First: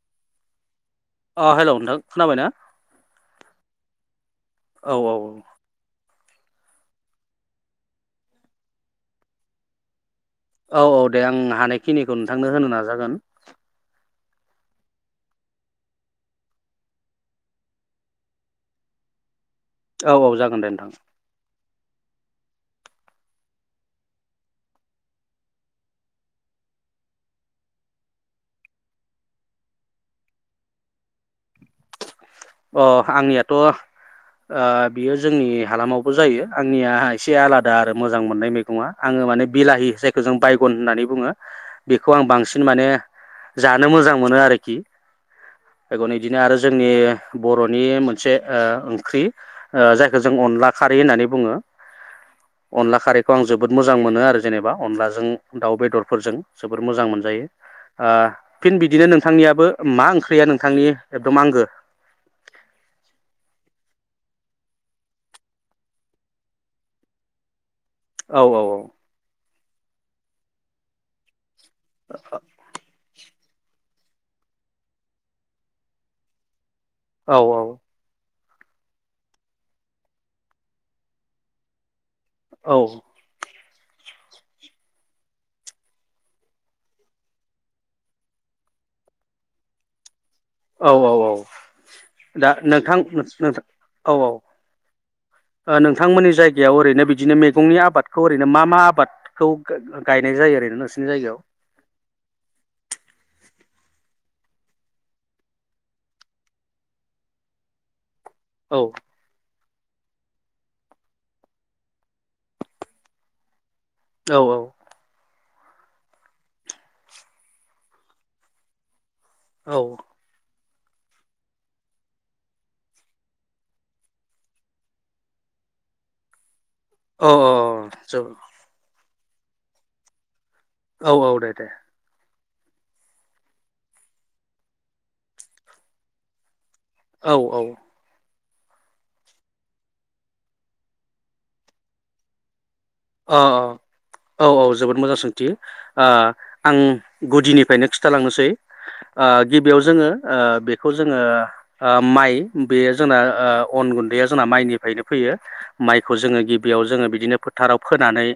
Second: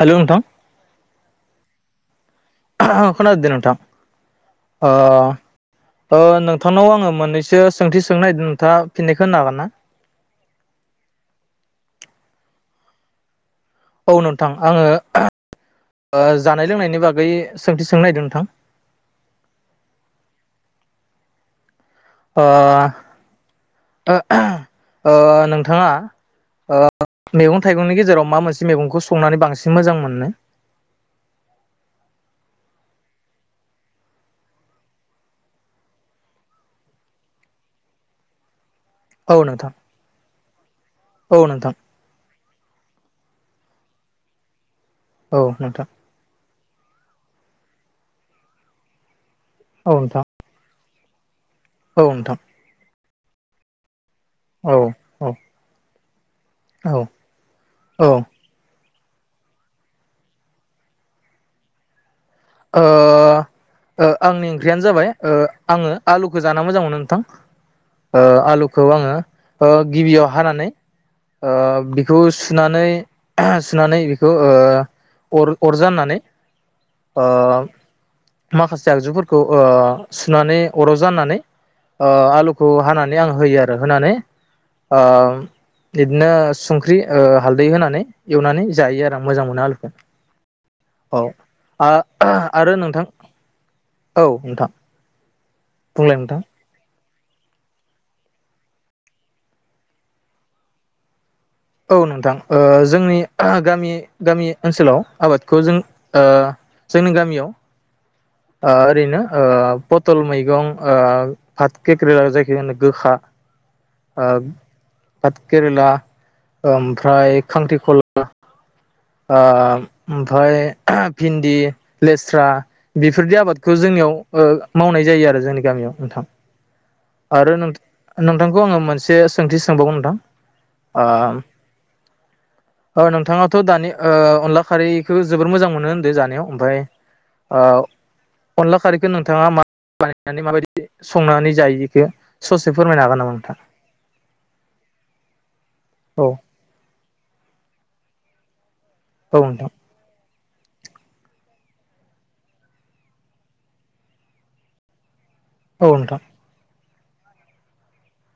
हेल' नोंथां। अ' हेल नोंथ खोनाबाय ना। अह खोना दोंदे नोंथां। ओ औ औ औ। ओ नोंथांनाव आङो मोननैसो सोंथि सोंनो नागिरदों नोंथा फिननायखौ होनो हागोन ना। औ औ दे आं हानायखिनिखौ नोंथांनो होनो नाजागोन। औ नोंथां आङोओ जानाय लोंनायनि बागै सोंथि सोंनो नागदों नोंथां। औ औ जागोन दे नोंथां। ओ अ ओ नोंथाङा मैगं थाइगंनि गेजेराव मा मोनसे मैगंखौ संनानै बांसिन मोजां मोनो। अ आंनियाथ' ओ बियो जोंनि हालामावबो जायो आंनिया एसे आलादा आरो मोजां मोननाय मैगं। नङा आङो औ मान नोंथां बिलाहि जायखौ जों बायक गुन होननानै बुङो औ नोंथां बेखौ आं बांसिन। माने जानो मोजां मोनो आरोखि। औ नोंथां बेगन इदिनो आरो नि बर'नि मोनसे ओ ओंख्रि औ ओ नोंथां जायखौ जों अनला खारै होननानै बुङो औ नोंथां [unintelligible] खारैखौ आं जोबोद मोजां मोनो। नोआरो औ जेनेबा औ अनलाजों दाउ बेदर फोरजों जोबोर औ मोजां मोनजायो ओ आ फिन बिदि बिदिनो नोंथांनियाबो मा ओंख्रिया नोंथांनि एकदोम आंगो? ओ ओआंनि ओंख्रियानो जाबाय ओ आङो आलुखौ जाना मोजां मोनो नोंथां ओ औ आलुखौ आङो ओ गिबियाव हानानै ओ बिखौ सुनानै आ सुनानै ओ ओ अर अरजाननानै ओ औ माखासे आगजुफोरखौ ओ सुनानै अराव जानानै अ आलुखौ औ हानानै आं होयो आरो दा होनानै ओ बिदिनो संख्रि ओ हालदै होनानै एवनानै जायो आरो आं मोजां मोनो आलुखौ औ औ औ दा नोंथां औ औ बुंलाय नोंथांमोननि नोंथां जायगायाव ओरैनो बिदिनो मैगंनि आबादखौ ओरैनो मा मा आबादखौ गायनाय जायो ओरैनो नोंसिनि जायगायाव औ नोंथां ओ जोंनि गामि गामि ओनसोलाव आबादखौ जों जोंनि गामियाव आ औ ओरैनो ओ पटल मैगं ओ फाथ [unintelligible] जायखो होनो गोखा ओ औ [unintelligible] केरेला ओमफ्राय खांख्रिखला ओ औ ओमफ्राय भिन्दि लेस्रा बेफोरदि आबादखौ जोंनियाव ओ मावनाय जायो आरो जोंनि गामियाव नोंथां औ आरो नोंथांखौ आङो मोनसे एसे सोंथि सोंबावगोन नोंथां औ औ दे दे ओ नोंथाङाथ' दानि ओ अनला खारैखौ जोबोर मोजां मोनो होनदों जानायाव ओमफ्राय औ ओ औ अनला खारैखौ नोंथाङा मा बानायनानै माबायदि संनानै जायो [unintelligible] नामा अ नोंथां औ औ जोबोद मोजां सोंथि औ आं गुदिनिफ्रायनो खिन्थालांनोसै ओ औ नोंथां गिबियाव जोङो ओ बेखौ जोङो ओ माइ बेयो जोंना ओ अन गुन्दैया जोंना माइनिफ्रायनो फैयो औ माइखौ नोंथां जोङो गिबियाव जोङो बिदिनो फोथाराव फोनानै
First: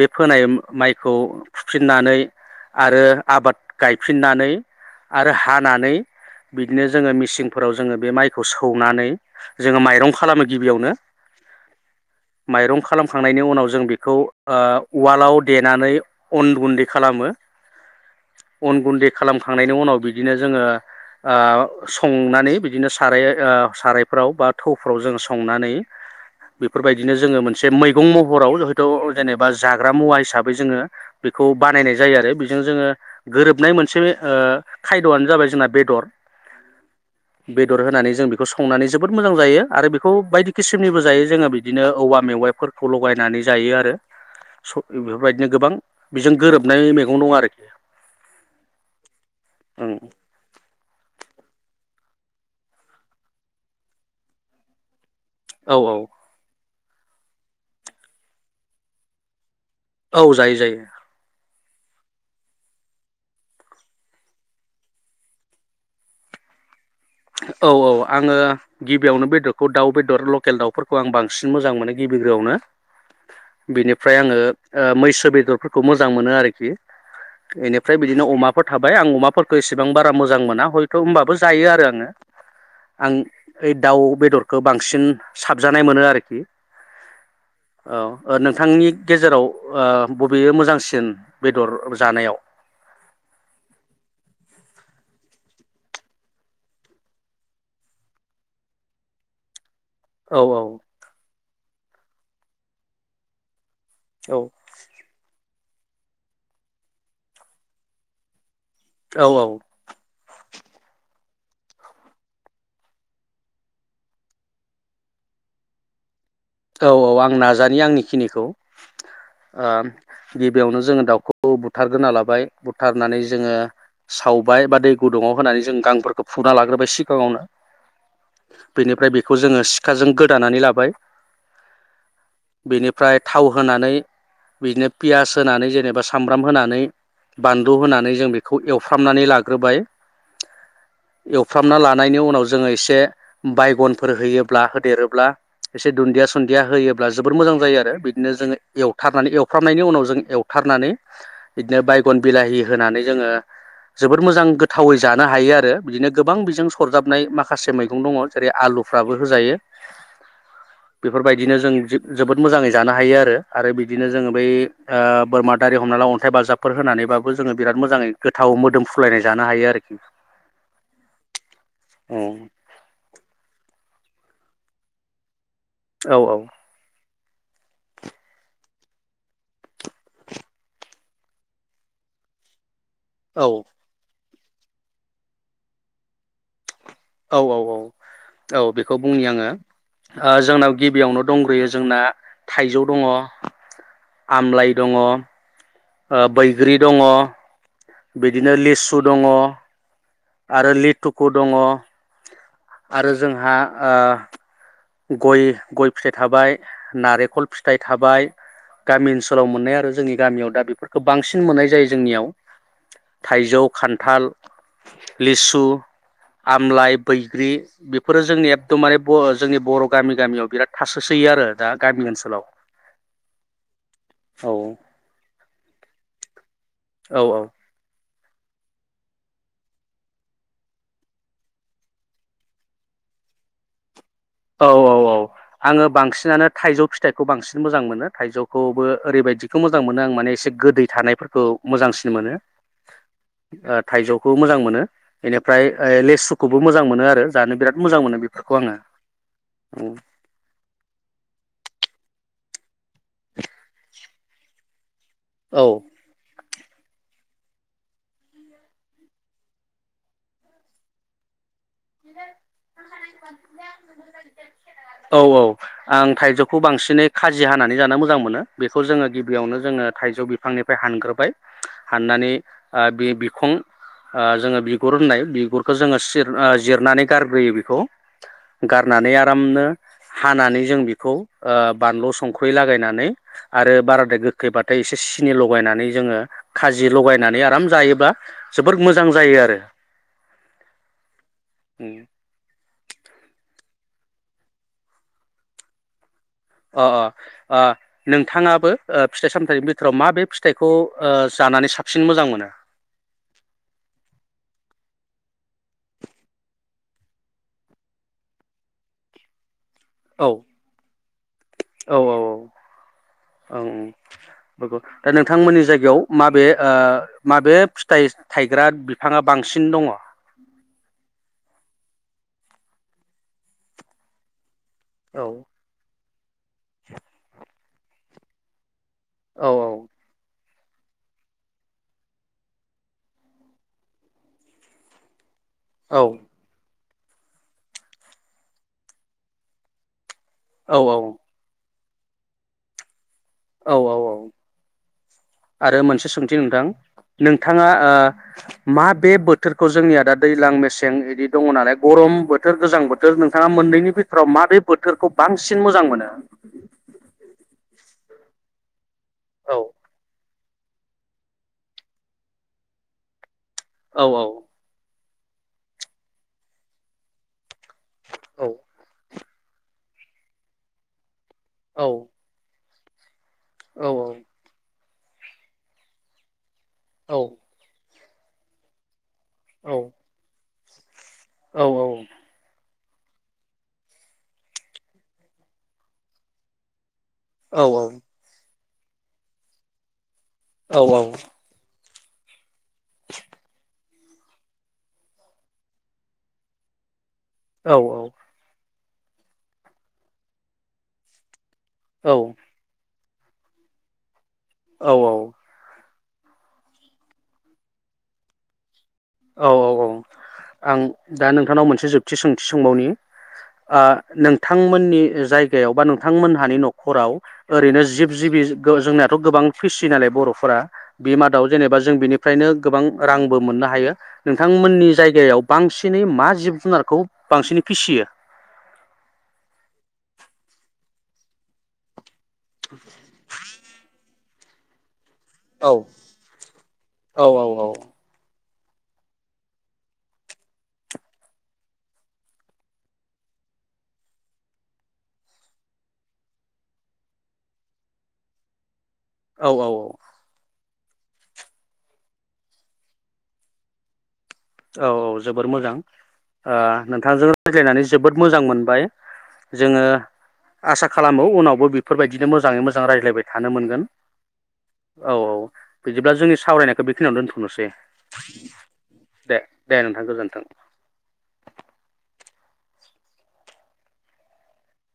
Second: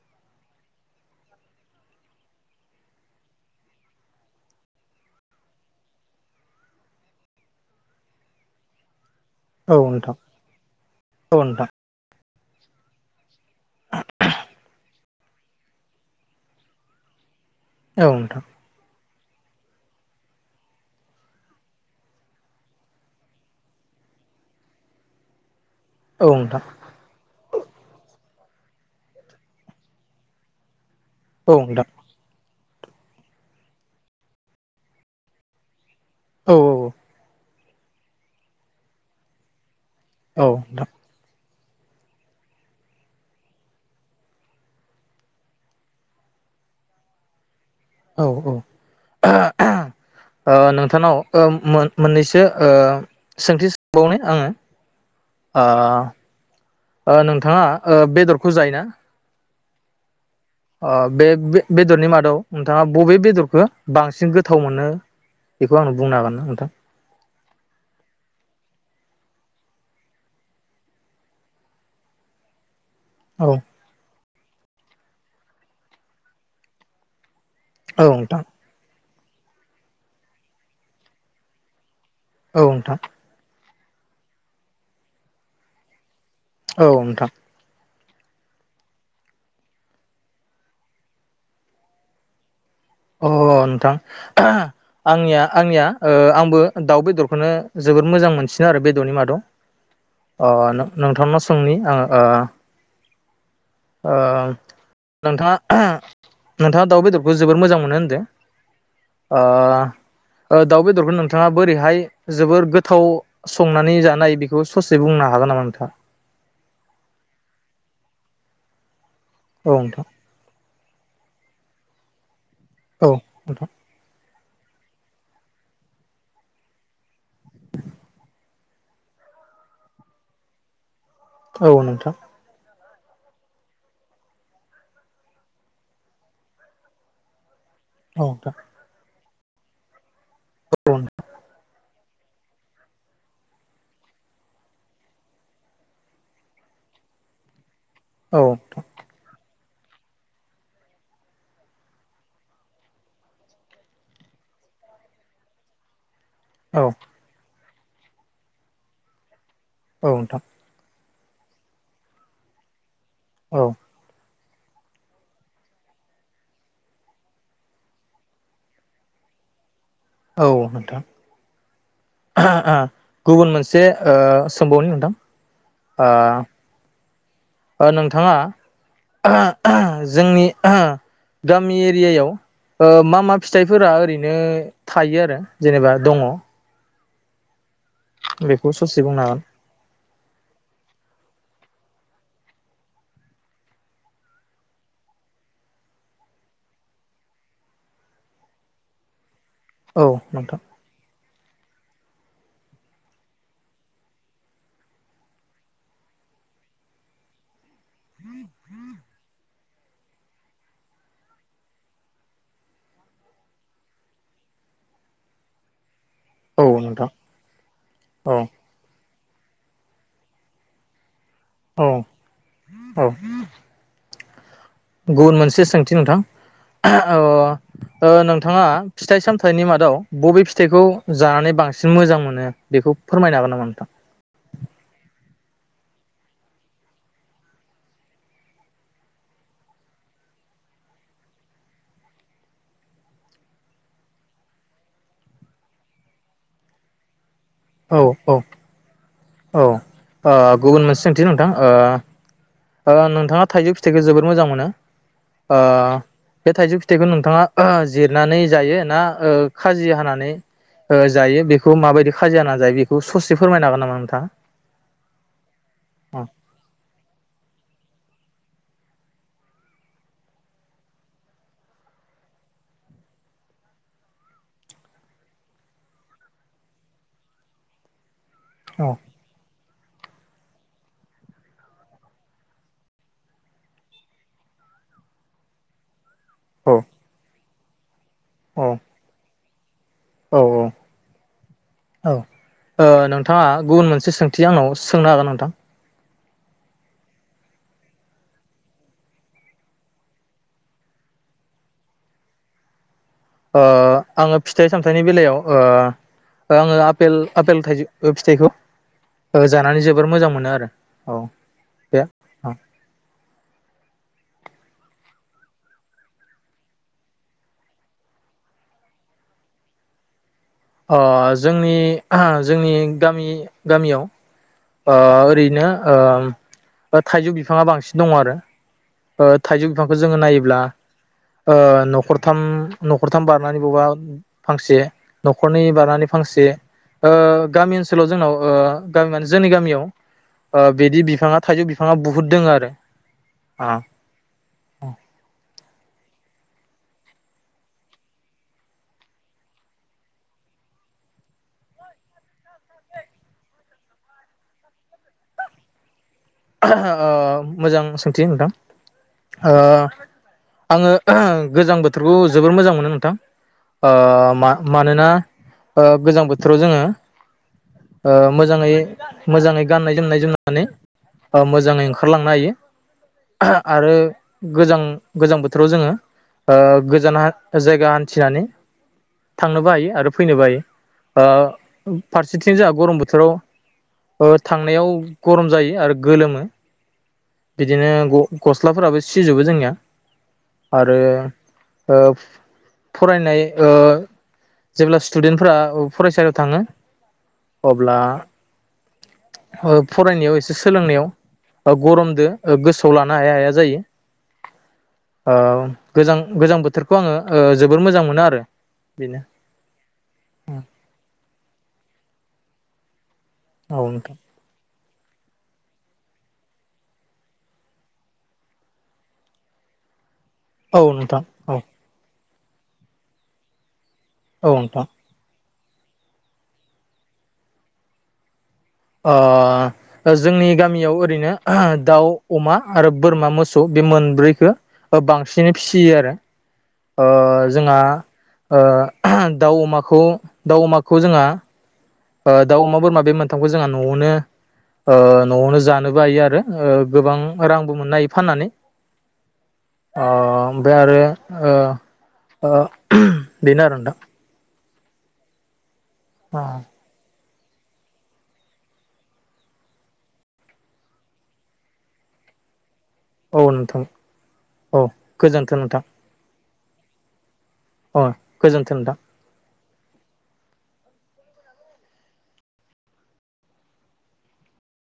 बे फोनाय माइखौ फुफिननानै आरो आबाद गायफिननानै आरो हानानै बिदिनो जोङो मेसिनफोराव जोङो बे माइखौ सौनानै औ जोङो माइरं नोंथां खालामो गिबियावनो औ नोंथां माइरं खालामखांना नायनि उनाव जों बेखौ उवालाव देनानै अन गुन्दै खालामो औ नोंथां अन गुन्दै खालामखांनायनि उनाव बिदिनो जोङो ओ संनानै बिदिनो साराय ओ सारायफ्राव बा थौफ्राव जोङो संनानै औ नोंथां बेफोरबायदिनो जोङो मोनसे मै महराव जेनेबा जाग्रा मुवा हिसाबै जोङो बेखौ औ नोंथां बानायनाय जायो आरो जों जोङो गोरोबनाय मोनसे ओ खायद'आनो जाबाय जोंना बेदर औ औ बेदर होनानै जों बेखौ संनानै जोबोद मोजां जायो आरो बे बे खौ औ बायदि नोंथां किसमनिबो जायो जोङो बिदि बिदिनो औवा मेवाइफोर खौ लगायनानै जायो आरो बेफोरबायदिनो गोबां बेजों गोरोबनाय मैगं दं आरोखि औ औ ओ ओं नोंथां सानाव मोननैसो सोंथि सोबावनि आङो ओ औ ओ नोंथाङा ओ बेदरखौ जायो ना? औ जायो जायो अ बे-बे बेदरनि मादाव नोंथाङा बबे बेदरखौ बांसिन गोथाव मोनो बेखौ आं बुंनो हागोन ना नोंथां औ औ आङो गिबियावनो बेदरखौ दाउ बेदर लकेल दाउफोरखौ आं बांसिन मोजां मोनो गिबिग्रोआवनो औ बेनिफ्राय आं आङो मैसो बेदरफोरखौ मोजां मोनो आरोखि बेनिफ्राय औ बिदिनो नोंथां अमाफोर थाबाय आं अमा फोरफोरखौ इसेबां बारा मोजां मोना हयथ' होमबाबो जायो आरो आङो औ नोंथां आं ओइ दाउ बेदरखौ बांसिन साबजानाय मोनो आरोखि। औ नोंथां। औ नोंथांनि गेजेराव बबे मोजांसिन बेदर जानायाव अ नोंथां आंनिया आंनिया आंबो दाउ बेदरखौनो जोबोद मोजां मोनसिनो आरो बेदरनि मादाव औ औ अ नोंथांनाव सोंनि आङो ओ औ नोंथाङा। नोंथाङा दाउ बेदरखौ जोबोर मोजां मोनो होनदों औ औ ओ दाउ बेदरखौ नों नोंथाङा बोरैहाय जोबोर गोथाव संनानै जानाय बेखौ ससे बुंनो हागोन नामा नोंथाङा? औ औ आं नाजानि आंनिखिनिखौ औ नोंथां गिबियावनो जोङो दाउखौ बुथारग्रोना लाबाय। बुथारनानै जोङो साव फुबाय बा दै गुदुंआव होनानै जों गांफोरखौ फुना लाग्रोबाय सिगाङावनो बेनिफ्राय बेखौ जोङो सिखाजों गोदानानै लाबाय औ नोंथां। बिनिफ्राय थाव होनानै बिदिनो पियास होनानै जेनेबा सामब्राम होनानै बान होनानै औ जों नोंथां बेखौ एवफ्रामनानै लागोन ग्रोबाय। एवफ्रामना लान नायनि उनाव जोङो एसे बायगनफोर होयोब्ला होदेरोब्ला एसे दुनदियास दुनदिया होयोब्ला जोबोर मोजां जायो आरो। बिदिनो औ जोङो नोंथां औ नोंथां एवथारनानै एव फ्रामनायनि उनाव जों एवथारनानै बिदिनो बायगन बिलाहि होनानै जोङो जोबोद मोजां गोथावै जानो हायो आरो बिदिनो। गोबां बिजों औ सरजाबनाय माखासे मै दुं दङ जेरै आलुफ्राबो होजायो औ नोंथां बेफोरबायदिनो जों जो जोबोद मोजाङै जाना हायो आरो औ आरो बिदिनो जोङो बै ओ बोरमा दारि हमना ला अन्थाइ बाजाबफोर होनानैबाबो जोङो बिराद मोजाङै गोथाव मोदोम फ्रुलायनाय जानो हायो आरो। औ नोंथां औ गुबुन मोनसे से ओ सोंबावनि नोंथां। ओ औ ओ नोंथाङा जोंनि गामि एरियायाव ओ मा मा फिथाइफोरा ओरैनो बिनो थायो आरो जेनेबा दङ। औ औ औ। औ बेखौ ससे बुंनो बुंनि हागोन आङो ओ जोंनाव गिबियावनो दंग्रोयो जोंना थाइजौ दङ आमलाइ दङ। ओ बैग्रि दङ। बिदिनो लिसु दङ। औ नोंथां। खु दङ आरो जोंहा ओ गय गय फिथाइ थाबाय नारेखल फिथ फिथाइ थाबाय गामि ओनसोलाव मोननाया। ओ जोंनि गामियाव दा बेफोरखौ बांसिन मोननाय जायो जोंनियाव थाइजौ, खान्थाल, लिसु औ आमलाइ नोंथां बैग्रि बेफोरो औ जोंनि एकदम बारे बस जोंनि बर' गामि गामियाव बिराद थासोस थैयो आरो दा औ गामि ओनसोलाव औ औ गुबुन मोनसे सोंथि नोंथां? अ औ औ ओ नोंथाङा फिथाइ सामथाइनि मादाव बबे फिथाइखौ जानानै बांसिन मोजां मोनो? बेखौ फोरमायनो हागोन नामा नोंथां औ औ औ आङो बांसिनानो थाइजौ फिथाइखौ बांसिन मोजां मोनो थाइजौखौबो ओरैबायदिखौ मोजां मोनो आं माने एसे गोदै थानायफोरखौ मोजांसिन मोनो ओ थाइजौखौ मोजां मोनो बेनिफ्राय लेसुखौबो मोजां मोनो आरो जानो बिराद मोजां औ मोनो औ बेफोरखौ आंङो। औ ओ गुबुन मोनसे सोंथि नोंथां ओ ओ नोंथांङा थाइजौ फिथाइखौ जोबोर मोजां मोनो। ओ औ बे थाइजौ फिथाइखौ नोंथांङा जिरनानै जायो ना ओ खाजि हानानै जायो बे हागोन नामा नोंथाङा? [unintelligible] औ औ आं औ थाइजौखौ बांसिनै खाजि खाजि हानानै जानो मोजां मोनो बे जोङो गिबियावनो जोंङो थाइजौ बिफांनिफ्राय हानग्रोबाय हाननानै ओ बिखुं ओ जों बिगुर होननाय‌ बिगुरखो जोंङो सिर ओ जिरनानै गारग्रोयो बेखौ। औ गारनानै आरामनो हानानै जों बेखौ ओ बानलु संख्रै लागायनानै आरो बाराद्राय गोखैबाथाय एसे सिनि लगायनानै जोंङो औ खाजि लगायनानै आराम जायोबा जोबोर मोजां जायो आरो। औ-औ औ-ओ नोंथांङा गुबुन मोनसे सोंथि आंनाव सोंनो हागोन नोंथां अ-अ ओ नोंथांङाबो फिथाइ सामथाइनि बिथोराव मााबे फिथाइखौ जानानै साबसिन मोजां मोनो? ओ आंङो फिथाइ सामथाइनि बेलायाव ओ आंङो आपेल थाइजौ फिथाइखौ ओ जानानै जोबोर मोजां मोनो आरो। औ औ बे औ औ औ औ दा नोंथांमोननि जायगायाव माबे ओ माबे फिथाइ थायग्रा बिफांङा बांसिन दंङ अ जोंनि ओह जोंनि गामि गामियाव ओ औ ओरैनो ओ बा थाइजौ बि बिफांङा बांसिन दङ आरो ओ औ थाइजौ बिफांखौ जोंङो नायोब्ला ओ नखरथाम नखरथाम बारनानै बबा फांसे नखरनि औ बारानि फांसे ओ गामि ओनसोलाव जोंनाव ओ गामि माने जोंनि गामियाव ओ बिदि औ बिफांङा थाइजौ बि बिफांङा बुहुद दोंङो आरो औ औ औ आरो मोनसे सों नोंथां-नोंथाङा ओ मा बे बोथोरखौ जोंनिया दा दैज्लां मेसें बिदि दङ नालाय गरम बोथोर गोजां बोथोर नोंथाङा मोननैनि बिथोराव माबे बोथोरखौ बांसिन मोजां मोनो। ओ [unintelligible] नोंथां। ओ। औ आङो गोजां बोथोरखौ जोबोर मोजां मोनो नोंथां। ओ औ मानोना ओ गोजां बोथोराव जोङो ओ औ मोजाङै मोजाङै गाननाय-जोमनाय जोमनानै ओ मोजाङै औ ओंखारलांनो हायो। औ आरो गोजां गोजां बोथोराव जोङो ओ औ औ गोजान जायगा हान थिनानै थांनोबो हायो आरो फैनोबो हायो औ ओ फारसेथिं जाहा गरम बोथोराव ओ थांनायाव गरम जायो आरो गोलोमो। औ बिदिनो ग गस्लाफोराबो सिजोबो जोंनिया। आरो ओ फरायनाय ओ जेब्ला स्टुडेन्टफोरा फरायसालियाव थाङो अब्ला औ ओ फरायनायाव एसे सोलोंनायाव ओ गरमदों गोसो आव लानो हाया-हाया जायो। औ। गोजां-गोजां बोथोरखौ आङो ओ जोबोर मोजां मोनो आरो। बेनो औ-औ-औ आं दा नोंथांनाव मोनसे सों थि-सोंथि सोंबावनि। औ ओ नोंथां नोंथांमोननि जायगायाव बा नोंथांमोनहानि न'खराव ओरैनो जिब-जिबि गो-जोंनाथ' गोबां फिसियो नालाय बर' फोरा औ बि नोंथां मादाव औ जेनेबा जों बिनि फ्रायनो गोबां रांबो मोननो हायो। औ नोंथां नोंथांमोननि जायगायाव बांसिनै मा जिब जुनारखौ बांसिनै फिसियो अ जोंनि गामियाव ओरैनो दाउ अमा आरो बोरमा मोसौ बे मोनब्रै हो ओ बांसिनै औ औ फिसियो आरो। ओ औ औ जोंहा ओ दाउ अमाखौ दाउ अमाखौ जोंआ ओ दाउ अमा बोरमा बे मोनथामखौ जोंहा नआवनो ओ नआवनो जानोबो बायो आरो ओ गोबां रांबो मोननो हायो फाननानै औ औ औ ओ ओमफ्राय आरो ओ ओ बेनो आरो नोंथां औ औ जोबोर मोजां ओ नोंथांजों रायज्लायनानै जोबोद मोजां मोनबाय। जोङो आसा खालामो उनावबो बेफोरबायदिनो मोजाङै मोजां जों रायज्लायबाय औ थानो नोंथां मोनगोन औ औ गोजोन्थों नोंथां बिदिब्ला जों सावरायनायखौ बेखिनियावनो दोनथ अ गोजोन्थों नोंथां। दे नोंथां गोजोनथों